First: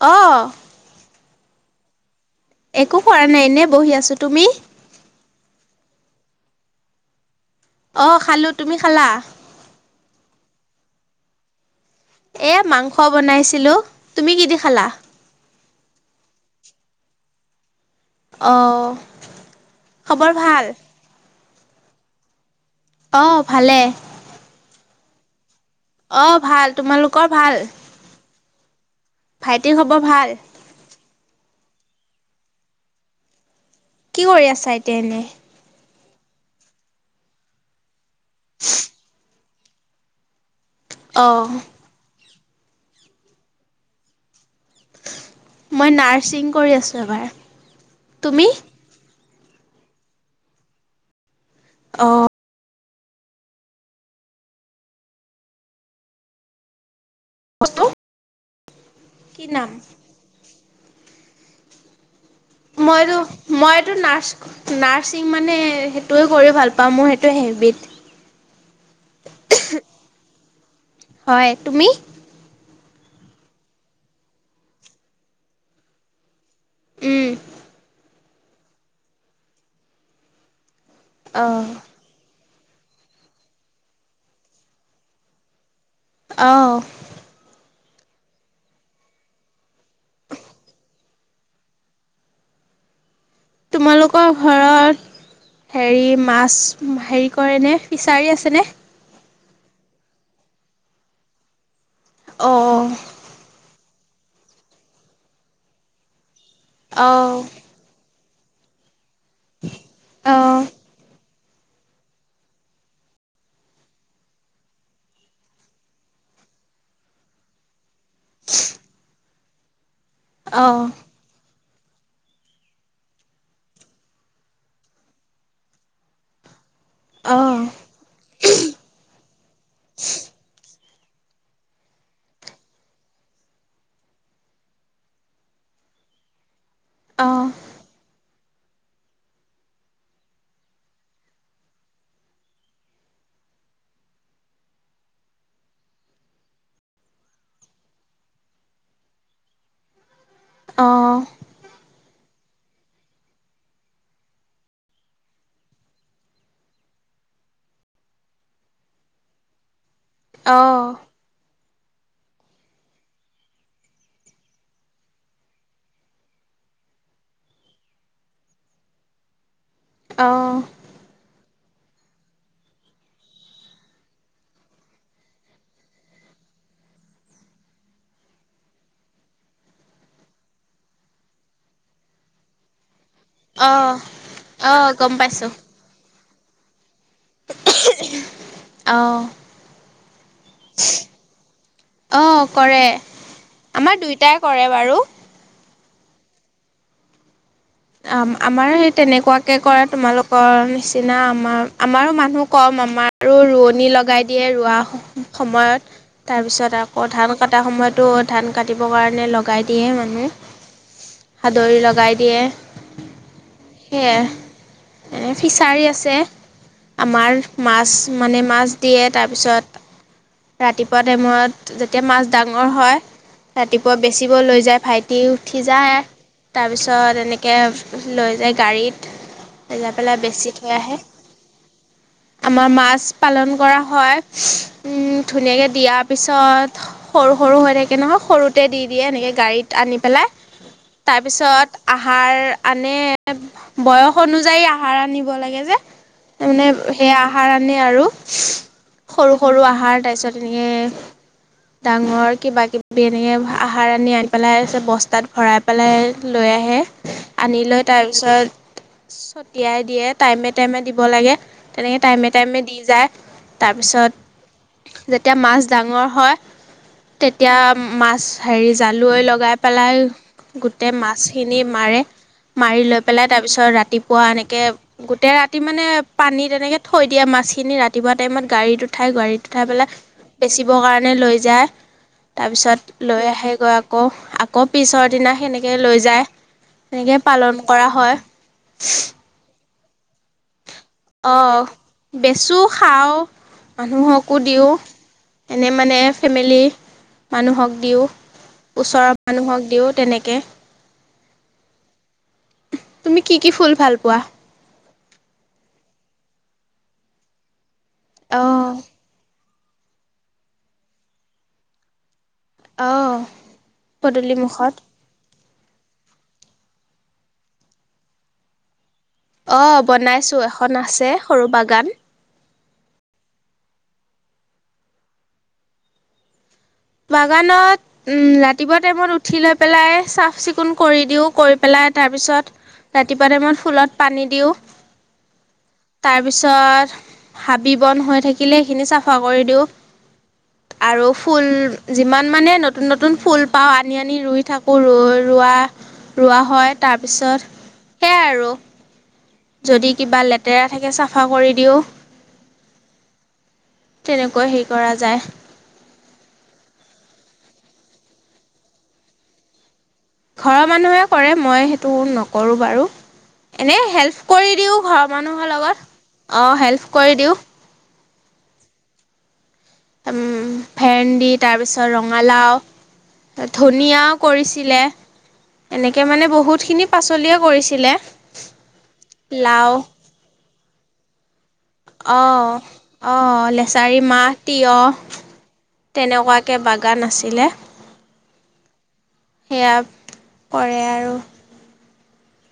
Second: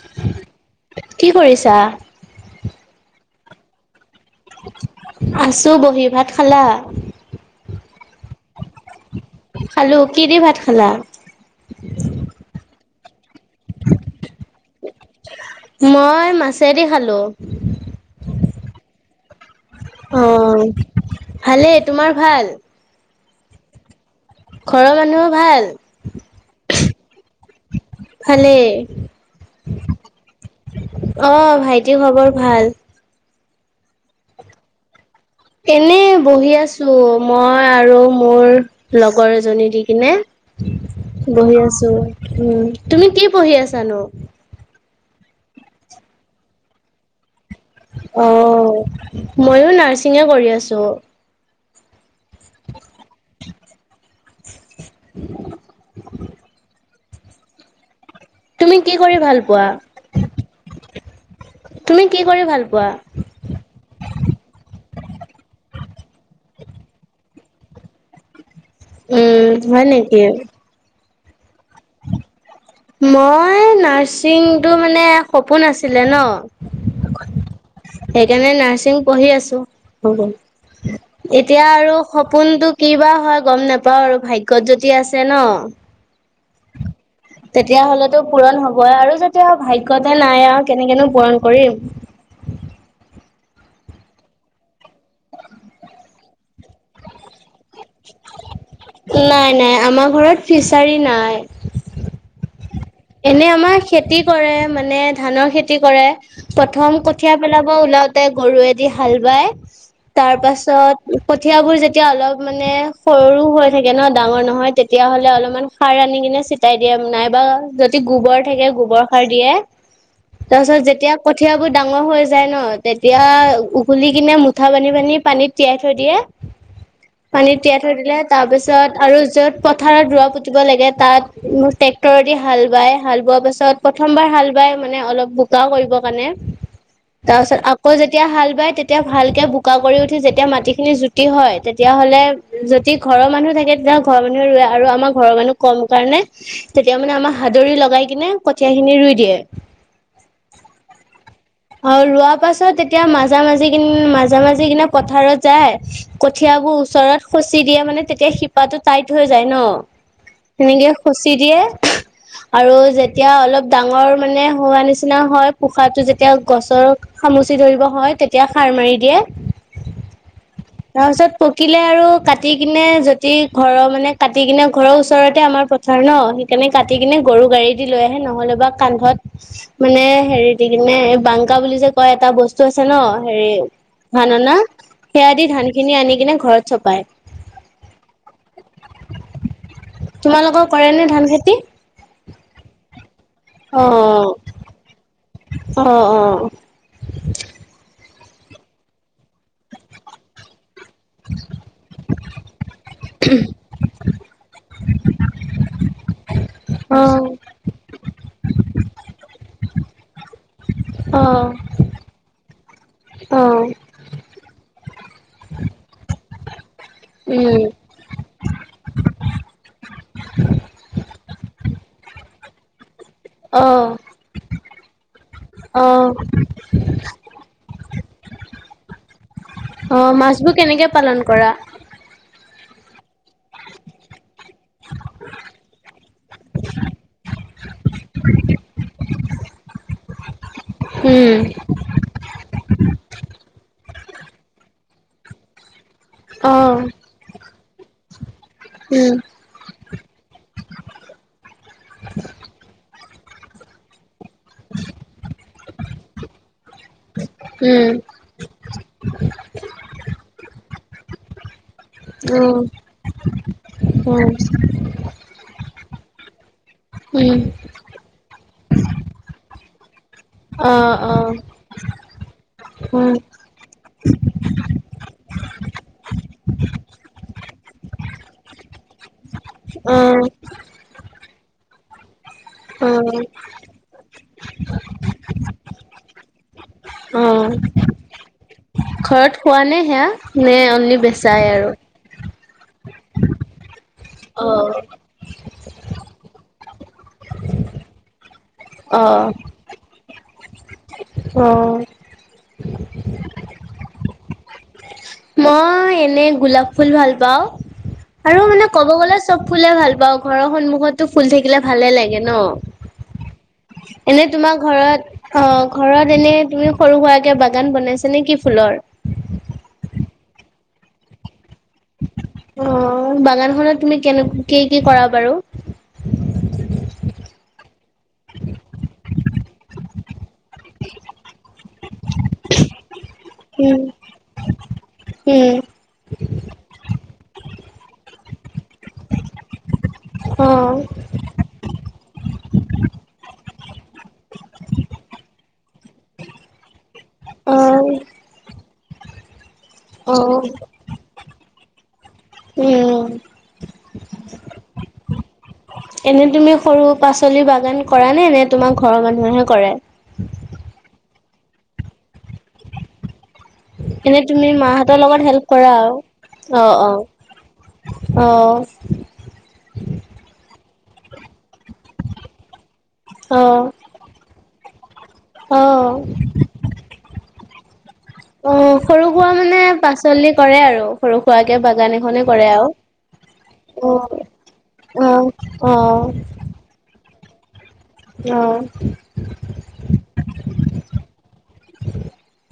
অ', কি কৰিছা? একো কৰা নাই। নাই এনে বহি আছো। তুমি? আছো বহি। ভাত খালা? অহ খালো তুমি খালা খালো। কি দি ভাত খালা এ মাংস বনাইছিলো তুমি কি দি খালা মই মাছেদি খালোঁ। অ' খবৰ ভাল? অহ, ভালেই তোমাৰ ভাল? অ ভালে ঘৰৰ মানুহো ভাল। অ' ভাল তোমালোকৰ ভাল? ভালেই ভাইটিৰ খবৰ ভাল? টি, খবৰ ভাল। কি কৰি আছা এতিয়া, এনেই? এনেই বহি আছোঁ মই আৰু মোৰ লগৰ এজ জনী দি কিনে অ', বহি আছো। উম, তুমি কি পঢ়ি আছা নো? মই নাৰ্ছিং কৰি আছো এইবাৰ। অ' ময়ো নাৰ্ছচিঙে কৰি আছোঁ। অ' [inaudible] তুমি কি কৰি ভাল পোৱা? তুমি কি কৰি ভাল পোৱা? মইতো, মইতো নাৰ্চ, নাৰ চিং মানে, সেইটোৱে কৰি ভাল পাওঁ, মোৰ সেইটোৱে হেবিট উম, হয় নেকি? হয়, তুমি? মই নাৰ্ছিংটো মানে সপোন আছিলে ন। উম। সেইকাৰণে নাৰ্ছিং পঢ়ি আছোঁ। এতিয়া অ', আৰু সপ পোনটো কিবা হয় গম নাপাওঁ আৰু, ভাগ্যত যদি আছে ন অ' তেতিয়া হ'লেতো পূৰণ হ'ব আৰু যেতিয়া আৰু ভাগ্যতে নাই আৰু কেনেকেনো পূৰণ কৰিম! তোমালোকৰ ঘৰত, হেৰি মাছ হেই কৰেনে ফিচাৰি আছেনে? নাই নাই, আমাৰ ঘৰত ফিচাৰী নাই। অ' এনে, আমাৰ খেতি কৰে, মানে ধানৰ খেতি কৰে। প্ৰথম কঠিয়া অ', পেলাব ওলাওঁত তে গৰুৱে দি হাল বায়, তাৰ অ', পাছত কঠিয়াবোৰ যেতিয়া অলপ মানে সৰু হৈ থাকে ন ডাঙৰ নহয়, তেতিয়াহ'লে অলপমান সাৰ আনি কিনে ছটিয়াই দিয়ে, নাইবা যদ দি গোবৰ থাকে, গোবৰ সাৰ দিয়ে। [inaudible] তাৰছত অ', যেতিয়া কঠিয়াবোৰ ডাঙৰ হৈ যায় ন, তেতিয়া ওঘলি কিনে মুঠা বান্ধি বান্ধি পানীত তিয়াই থৈ দিয়ে। অ', পানীত তিয়াই অ', থৈ দিলে, তাৰ পিছত আৰু য'ত পথাৰত ৰোৱা পুতিব লাগে তাত ট্ৰেক্টৰ দি হাল বাই হাল বোৱাৰ পাছত প্ৰথমবাৰ হাল বাই মানে অলপ বোকাও কৰিবৰ কাৰণে। অ', তাৰপিছত আকৌ যেতিয়া হাল বাই তেতিয়া ভালকে বোকা কৰি উঠি যেতিয়া মাটি খিনি জুতি হয়, তেতিয়াহ'লে যদি ঘৰৰ মানুহ থাকে তেতিয়াহ'লে ঘৰৰ মানুহে ৰুৱে আৰু আমাৰ ঘৰৰ মানুহ কম কাৰণে তেতিয়া মানে আমাৰ হাদৰি লগাই কিনে কঠীয়া খিনি ৰুই দিয়ে। অ'। আৰু ৰোৱা পাছত তেতিয়া মাজে, মাজি কিন মাজা, মাজি কিনে পথাৰত যায় কঠিয়াবোৰ ওচৰত সচি দিয়ে মানে তেতিয়া শিপাটো টাইট হৈ যায় ন। সেনেকে অ', সচি দিয়ে। আৰু যেতিয়া অলপ ডাঙৰ মানে হোৱা নিচিনা হয়, [unintelligible] যেতিয়া তেতিয়া গছৰ খামুচি ধৰিব হয়, তেতিয়া সাৰ মাৰি দিয়ে। অ'। তাৰপিছত পকিলে আৰু কাটি কিনে যদি ঘৰৰ মানে কাটি কিনে ঘৰৰ ওচৰতে আমাৰ পথাৰ ন! সেইকাৰণে কাটি কিনে গৰু গাড়ী দি লৈ আহে নহ'লে বা কান্ধত মানে হেৰি দি নে, এই বাংকা বুলি যে, কয় এটা বস্তু আছে ন। হেৰি অ', ধান অনা, অ', গম সেয়া দি পাইছোঁ ধান খিনি আনি কেনে ঘৰত চপায়। অ', তোমালোকৰ কৰেনে ধান খেতি? অ', কৰে। অ আমাৰ দুইটায় কৰে বাৰু। অ', অ'। আমা-আমাৰ সেই তেনেকুৱাকে কৰা তোমালোকৰ নিচ সদিনা আমাৰ আমাৰো মানুহ কম আমাৰো ৰোৱনী লগাই দিয়ে ৰোৱা সময়ত তাৰপিছত আকৌ ধান অ কটাাৰ সময়তো ধান কাটিবৰ কাৰণে লগাই দিয়ে মানুহে অ সাদৰ লগাই দিয়ে অ সেয়াই এনে ফিছাৰী আছে আমাৰ উম মাছ মানে মাছ দিয়ে তাৰপিছত ৰাতিপুৱা টাইমত যেতিয়া মাছ ডাঙৰ হয়। অ ৰাতিপুৱা বেচিব লৈ যায় ভাইটি উঠি অ যায় তাৰপিছত এনেকে লৈ যায় গাড়ীত লৈ যাই অ পেলাই মাছবোৰ বেছি থৈ কেনেকে আহে। পালন কৰা আমাৰ মাছ পালন কৰা হয়। ধুনীয়াকে দিয়াৰ পিছত সৰু সৰু হৈ থাকে নহয় সৰুতে দি দিয়ে এনেকে গাড়ীত আনি পেলাই উম তাৰপিছত আহাৰ আনে বয়স অনুযায়ী আহ। ভাড়া আনিব লাগে যে। তাৰ অ মানে সেইয়া আহাৰ আনে আৰু উম সৰু সৰু আহাৰ। পাছত এনেকে ডাঙৰ কিবা কিবি আহাৰ আনি আনি পেলাই আছে বস্তাত ভৰাই পেলাই লৈ আহে আনি লৈ উম তাৰপিছত ছটিয়াই দিয়ে। টাইমে টাইমে দিব লাগে। তেনেকৈ টাইমে উম টাইমে দি যায় উম তাৰপিছত এতিয়া মাছ ডাঙৰ হয়। উম তেতিয়া মাছ হেৰি জালুৱৈ লগাই পেলাই অ গোটেই অ মাছখিনি মাৰে, মাৰি লৈ উম পেলাই তাৰপিছত ৰাতিপুৱা এনেকে গোটেই ৰাতি মানে পানীত তেনেকে থৈ দিয়ে মাছখিনি ৰাতিপুৱা টাইমত গাড়ীত উঠাই গাড়ীত পেলাই অ বেচিবৰ কাৰণে লৈ যায়। [unintelligible] অ তাৰপিছত লৈ আহে গৈ আকৌ, আকৌ পিছৰ দিনা তেনেকৈ লৈ যায়, তেনেকৈ অ পালন কৰা হয়। এয়া নে অনলি বেচাই অঁ আৰু। বেচোঁ খাওঁ। মানুহকো অ দিওঁ। এনে মানে ফেমিলি মানুহক দিওঁ। অ ওচৰৰ মানুহক দিও তেনেকে কে। অ। তুমি কি কি ফুল ভাল পোৱা? মই এনে গোলাপ ফুল ভাল পাওঁ। আৰু মানে অ', ক'ব গ'লে চব ফুলে ভাল পাওঁ, ঘৰৰ সন্মুখতটো ফুল থাকিলে ভালে লাগে। ন, অ', এনে পদূলি তোমাৰ মুখত। ঘৰত অ ঘৰত এনে তুমি সৰু সুৰাকে বাগান বনাইছে নে কি ফুলৰ? অ বনাইছো এখন আছে। সৰু বাগান। অ বাগানখনত তুমি কেনে, কি কি কৰা বাৰু উঠিপেলাই চাফ চিকুণ, চিকুণ কৰি দিও কৰি পেলাই তাৰ পিছত ৰাতিপুৱা টাইমত উম ফুলত পানী দিওঁ উম তাৰপিছত হাবি বন্ধ হৈ থাকে। আকিলে সেইখিনি চাফা কৰি দিওঁ অ আৰু ফুল, যিমান মানে নতুন নতুন ফুল পাওঁ আনি আনি ৰুই থাকোঁ ৰোৱা ৰোৱা হয় তাৰপিছত অ', সেয়াই আৰু যদি কিবা অ', লেতেৰা থাকে চাফা কৰি দিওঁ উম। তেনেকৈ হেৰি কৰা যায়। এনে তুমি সৰু পাচলি বাগান কৰা নে নে তোমাৰ ঘৰৰ মানুহে কৰে। ঘৰৰ মানুহে কৰে মই সেইটো নকৰোঁ বাৰু এনেই এনে হেল্প তুমি কৰি দিওঁ মাহঁতৰ ঘৰৰ লগত হেল্প মানুহৰ কৰা লগত আৰু। অঁ অ', হেল্প অ', কৰি দিওঁ। অ' উ উম ভেণ্ডত তাৰপিছত ৰঙালাও অ', ধনিয়াও কৰিছিলে অ', এনেকৈ মানে বহুতখিনি পাচলিয়ে কৰিছিলে। ছিলে- অ সৰু খুোৱা মানে পাচলি কৰে আৰু সৰু খুৱ অ আহ লেচাৰী অ', মাহ অ', তিয়হ অ', অ', তেনেকুৱাকে বাগান আছে। [inaudible] অ' সেয়া কৰে আৰু আৰু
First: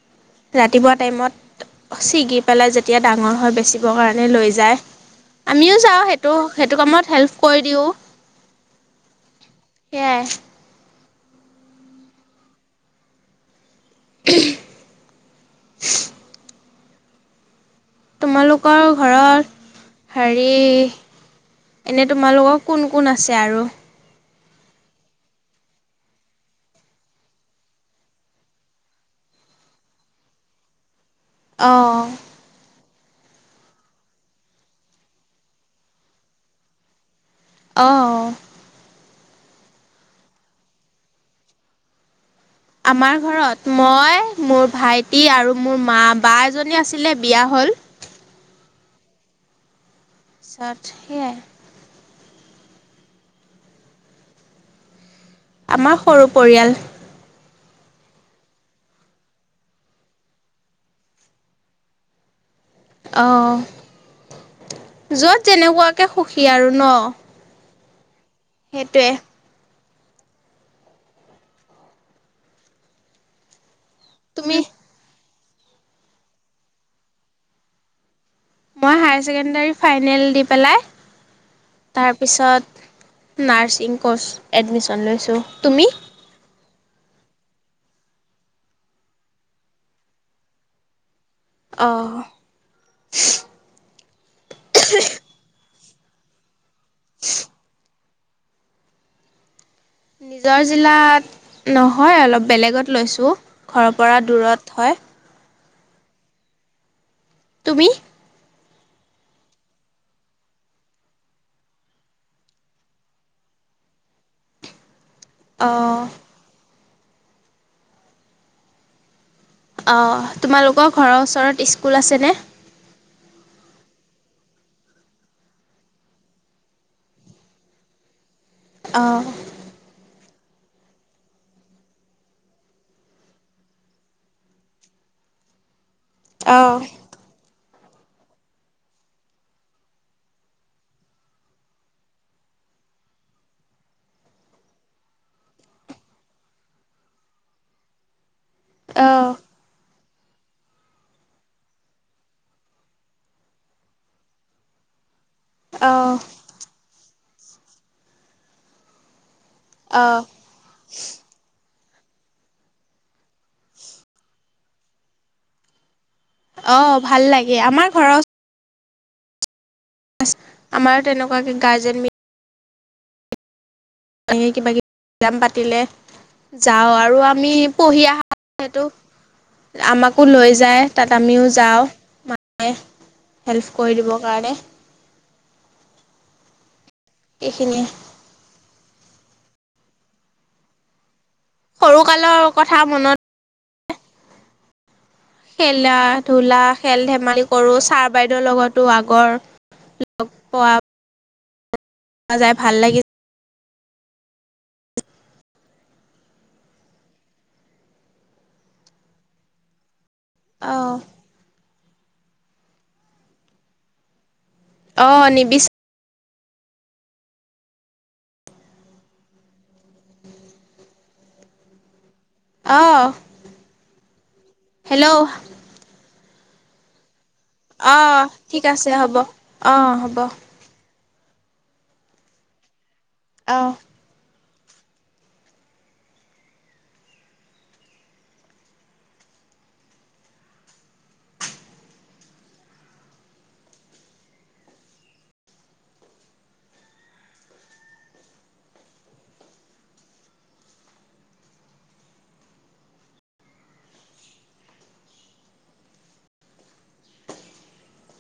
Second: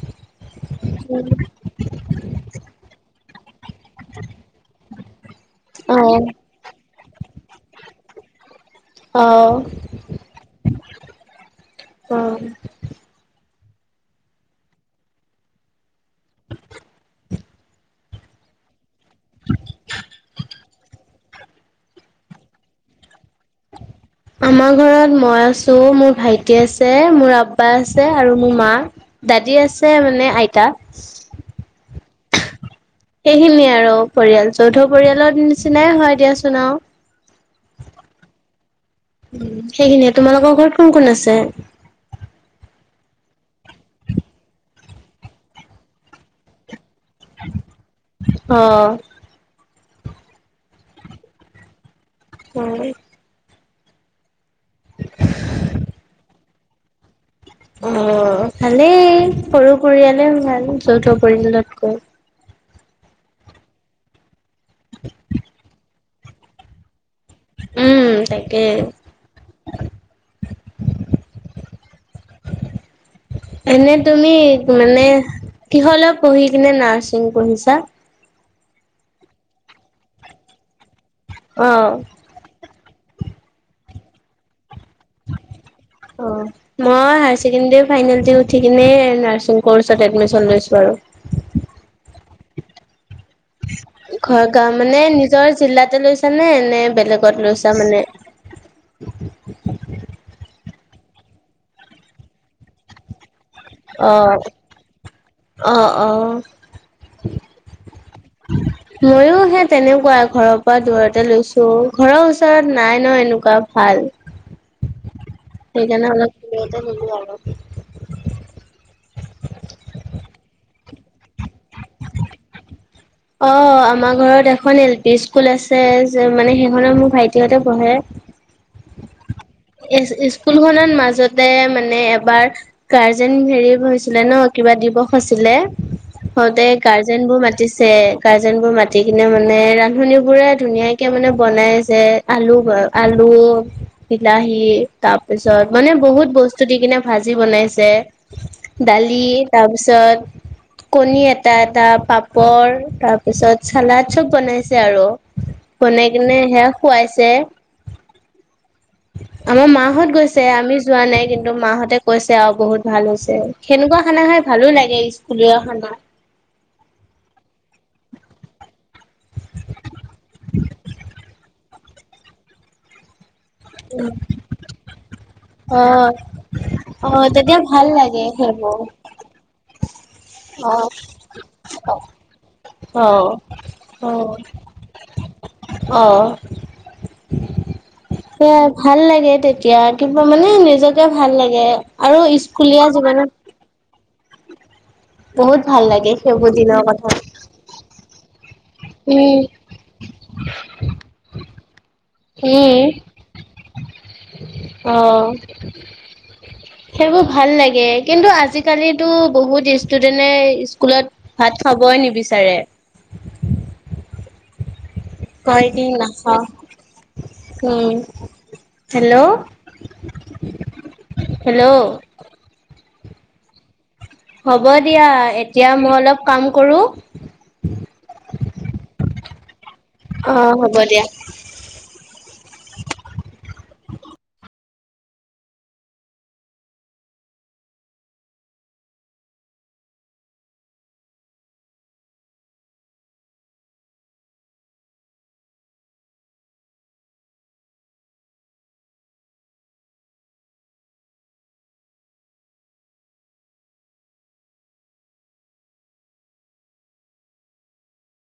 ৰাতিপুৱা টাইমত ছিগি পেলাই যেতিয়া ডাঙৰ হয় বেচিবৰ কাৰণে লৈ যায় আমিও যাওঁ অ'। সেইটো সেইটো কামত হেল্প! কৰি' আহ! সেয়াই অ' [inaudible] [inaudible] তোমালোকৰ ঘৰত হেৰি এনে তোমালোকৰ কোন কোন আছে আৰু আমাৰ ঘৰত মই আছো মোৰ ভাইটি আছে মোৰ আব্বা আছে আৰু মোৰ মা দাদী আছে মানে আইতা, আহ! সেইখিনিয় আৰু পৰিয়াল যৌথ পৰিয়ালৰ নিচিনাই হয় দিয়াচোন আৰু আহ! সেইখিনিয়ে তোমালোকৰ ঘৰত কোন কোন আছে। আমাৰ ঘৰত মই মোৰ ভাইটি আৰু মোৰ মা বা এজনী আছে, ছিল বিয়া হ'ল। অ', চট সোই উম [unintelligible] আমাৰ সৰু পৰিয়াল অ ভালেই সৰু পৰিয়ালেও ভাল যৌথ পৰিয়ালতকৈ অঁ যোৱা যেনেকুৱা তে সুখী আৰু ন উম তাকে সেইটোৱে এনে তুমি মানে কিহল পঢ়ি কিনে নাৰ্ছিং পঢ়িছা মই হডী ফাইনেল দি পেলাই অ', তাৰপিছত নাৰ্ছিং ক'ৰ্চ এডমিশন লৈছোঁ তুমি অ'। মই হায় ছেকেণ্ডী ফাইনেল উঠি কিনে নাৰছিং কৰ্চত এডমিন লৈছো আৰু [unintelligible] [unintelligible] ঘ মানে নিজৰ জিলাত তাতে লৈছা নে নে বেলেগত লৈছা মানে উ নিজৰ জিলাত নহয় অলপ বেলেগত লৈছোঁ ঘৰৰ পৰা অ'। দূৰত হয় অ অ তুমি ময়ো সে তেনেকুৱা ঘৰৰ পৰা দূৰতে লৈছো ঘৰৰ ওচৰত নাই ন এনেকুৱা ভাল অঁ [unintelligible] [unintelligible] অ', তোমালোকৰ ঘৰৰ ওচৰত ইস্কুল আছেনে? অ', আমাৰ ঘৰত এখন এল পি ইস্কুল আছে যে, মানে সেইখনত মোৰ ভাইটিহঁতে পঢ়ে। অ'। ই-ইস্কুল খনত মাজতে মানে এবাৰ গাৰ্জেন হেৰি হৈছিলে ন! কিবা দিৱস আছিলে। সদায় অঁ গাৰ্জেনবোৰ মাত মাতিছে গাৰ্জেন বোৰ মাতি কিনে মানে ৰান্ধনী বোৰে ধুনীয়াকে মানে বনাইছে আলু, আলু বিলাহী তাৰপিছত মানে বহুত বস্তু দি কিনে ভাজি বনাইছে। দালি অঁ তাৰপিছত কণী এটা এটা পাপৰ তাৰপিছত চালাড চব বনাইছে আৰু। অঁ বনাই কিনে সেয়া খুৱাইছ তে আমাৰ মাহঁত অঁ গৈছে আমি যোৱা নাই কিন্তু মাহঁতে কৈছে আও বহুত ভাল হৈছে সেনেকুৱা খানা খাই ভালো লাগে স্কুলীয়া খানা অ ভাল লাগে আমাৰ ঘৰৰ ওচ [unintelligible] আমাৰো তেনেকুৱা কিন্ গাজল মি ধেই কিবা কিবি [unintelligible] পাতিলে অ যাওঁ অ', আৰু আমি তেতিয়া ভাল পঢ়ি লাগে আহা সেইবোৰ সেইটো আমাক কো লৈ যায় অ', তাত আমিও যাওঁ মায়ে অ', হেল্প কৰি দিবৰ অ', কাৰণে এইখিনিয়ে এ ভাল লাগে তেত এতিয়া কিবা মানে নিজকে ভাল লাগে সৰু আৰু কালৰ কথা স্কুলীয়া মনত জীৱনত বহুত ভাল খেলা লাগে সেইবোৰ ধূলা দিনৰ খেল কথা ধেমালি কৰো ছাৰ বাইদেউৰ লগতো উম, আগৰ লগ পোৱা যায় ভাল উম, লাগি অ, সেইবোৰ ভাল লাগে কিন্তু আজিকালিতো বহু ডিচ ষ্টুডেনে অ স্কুলত ভাত খাবই নিবিচাৰে। অ নিবিচ কয় কি না অ, উম, হেল্ল', হেল্ল', অ', হ'ব দিয়া হেল্ল' এতিয়া মই অলপ কাম কৰোঁ। অ, ঠিক আছে হ'ব। অ হ'ব অ, হ'ব দিয়া। অ',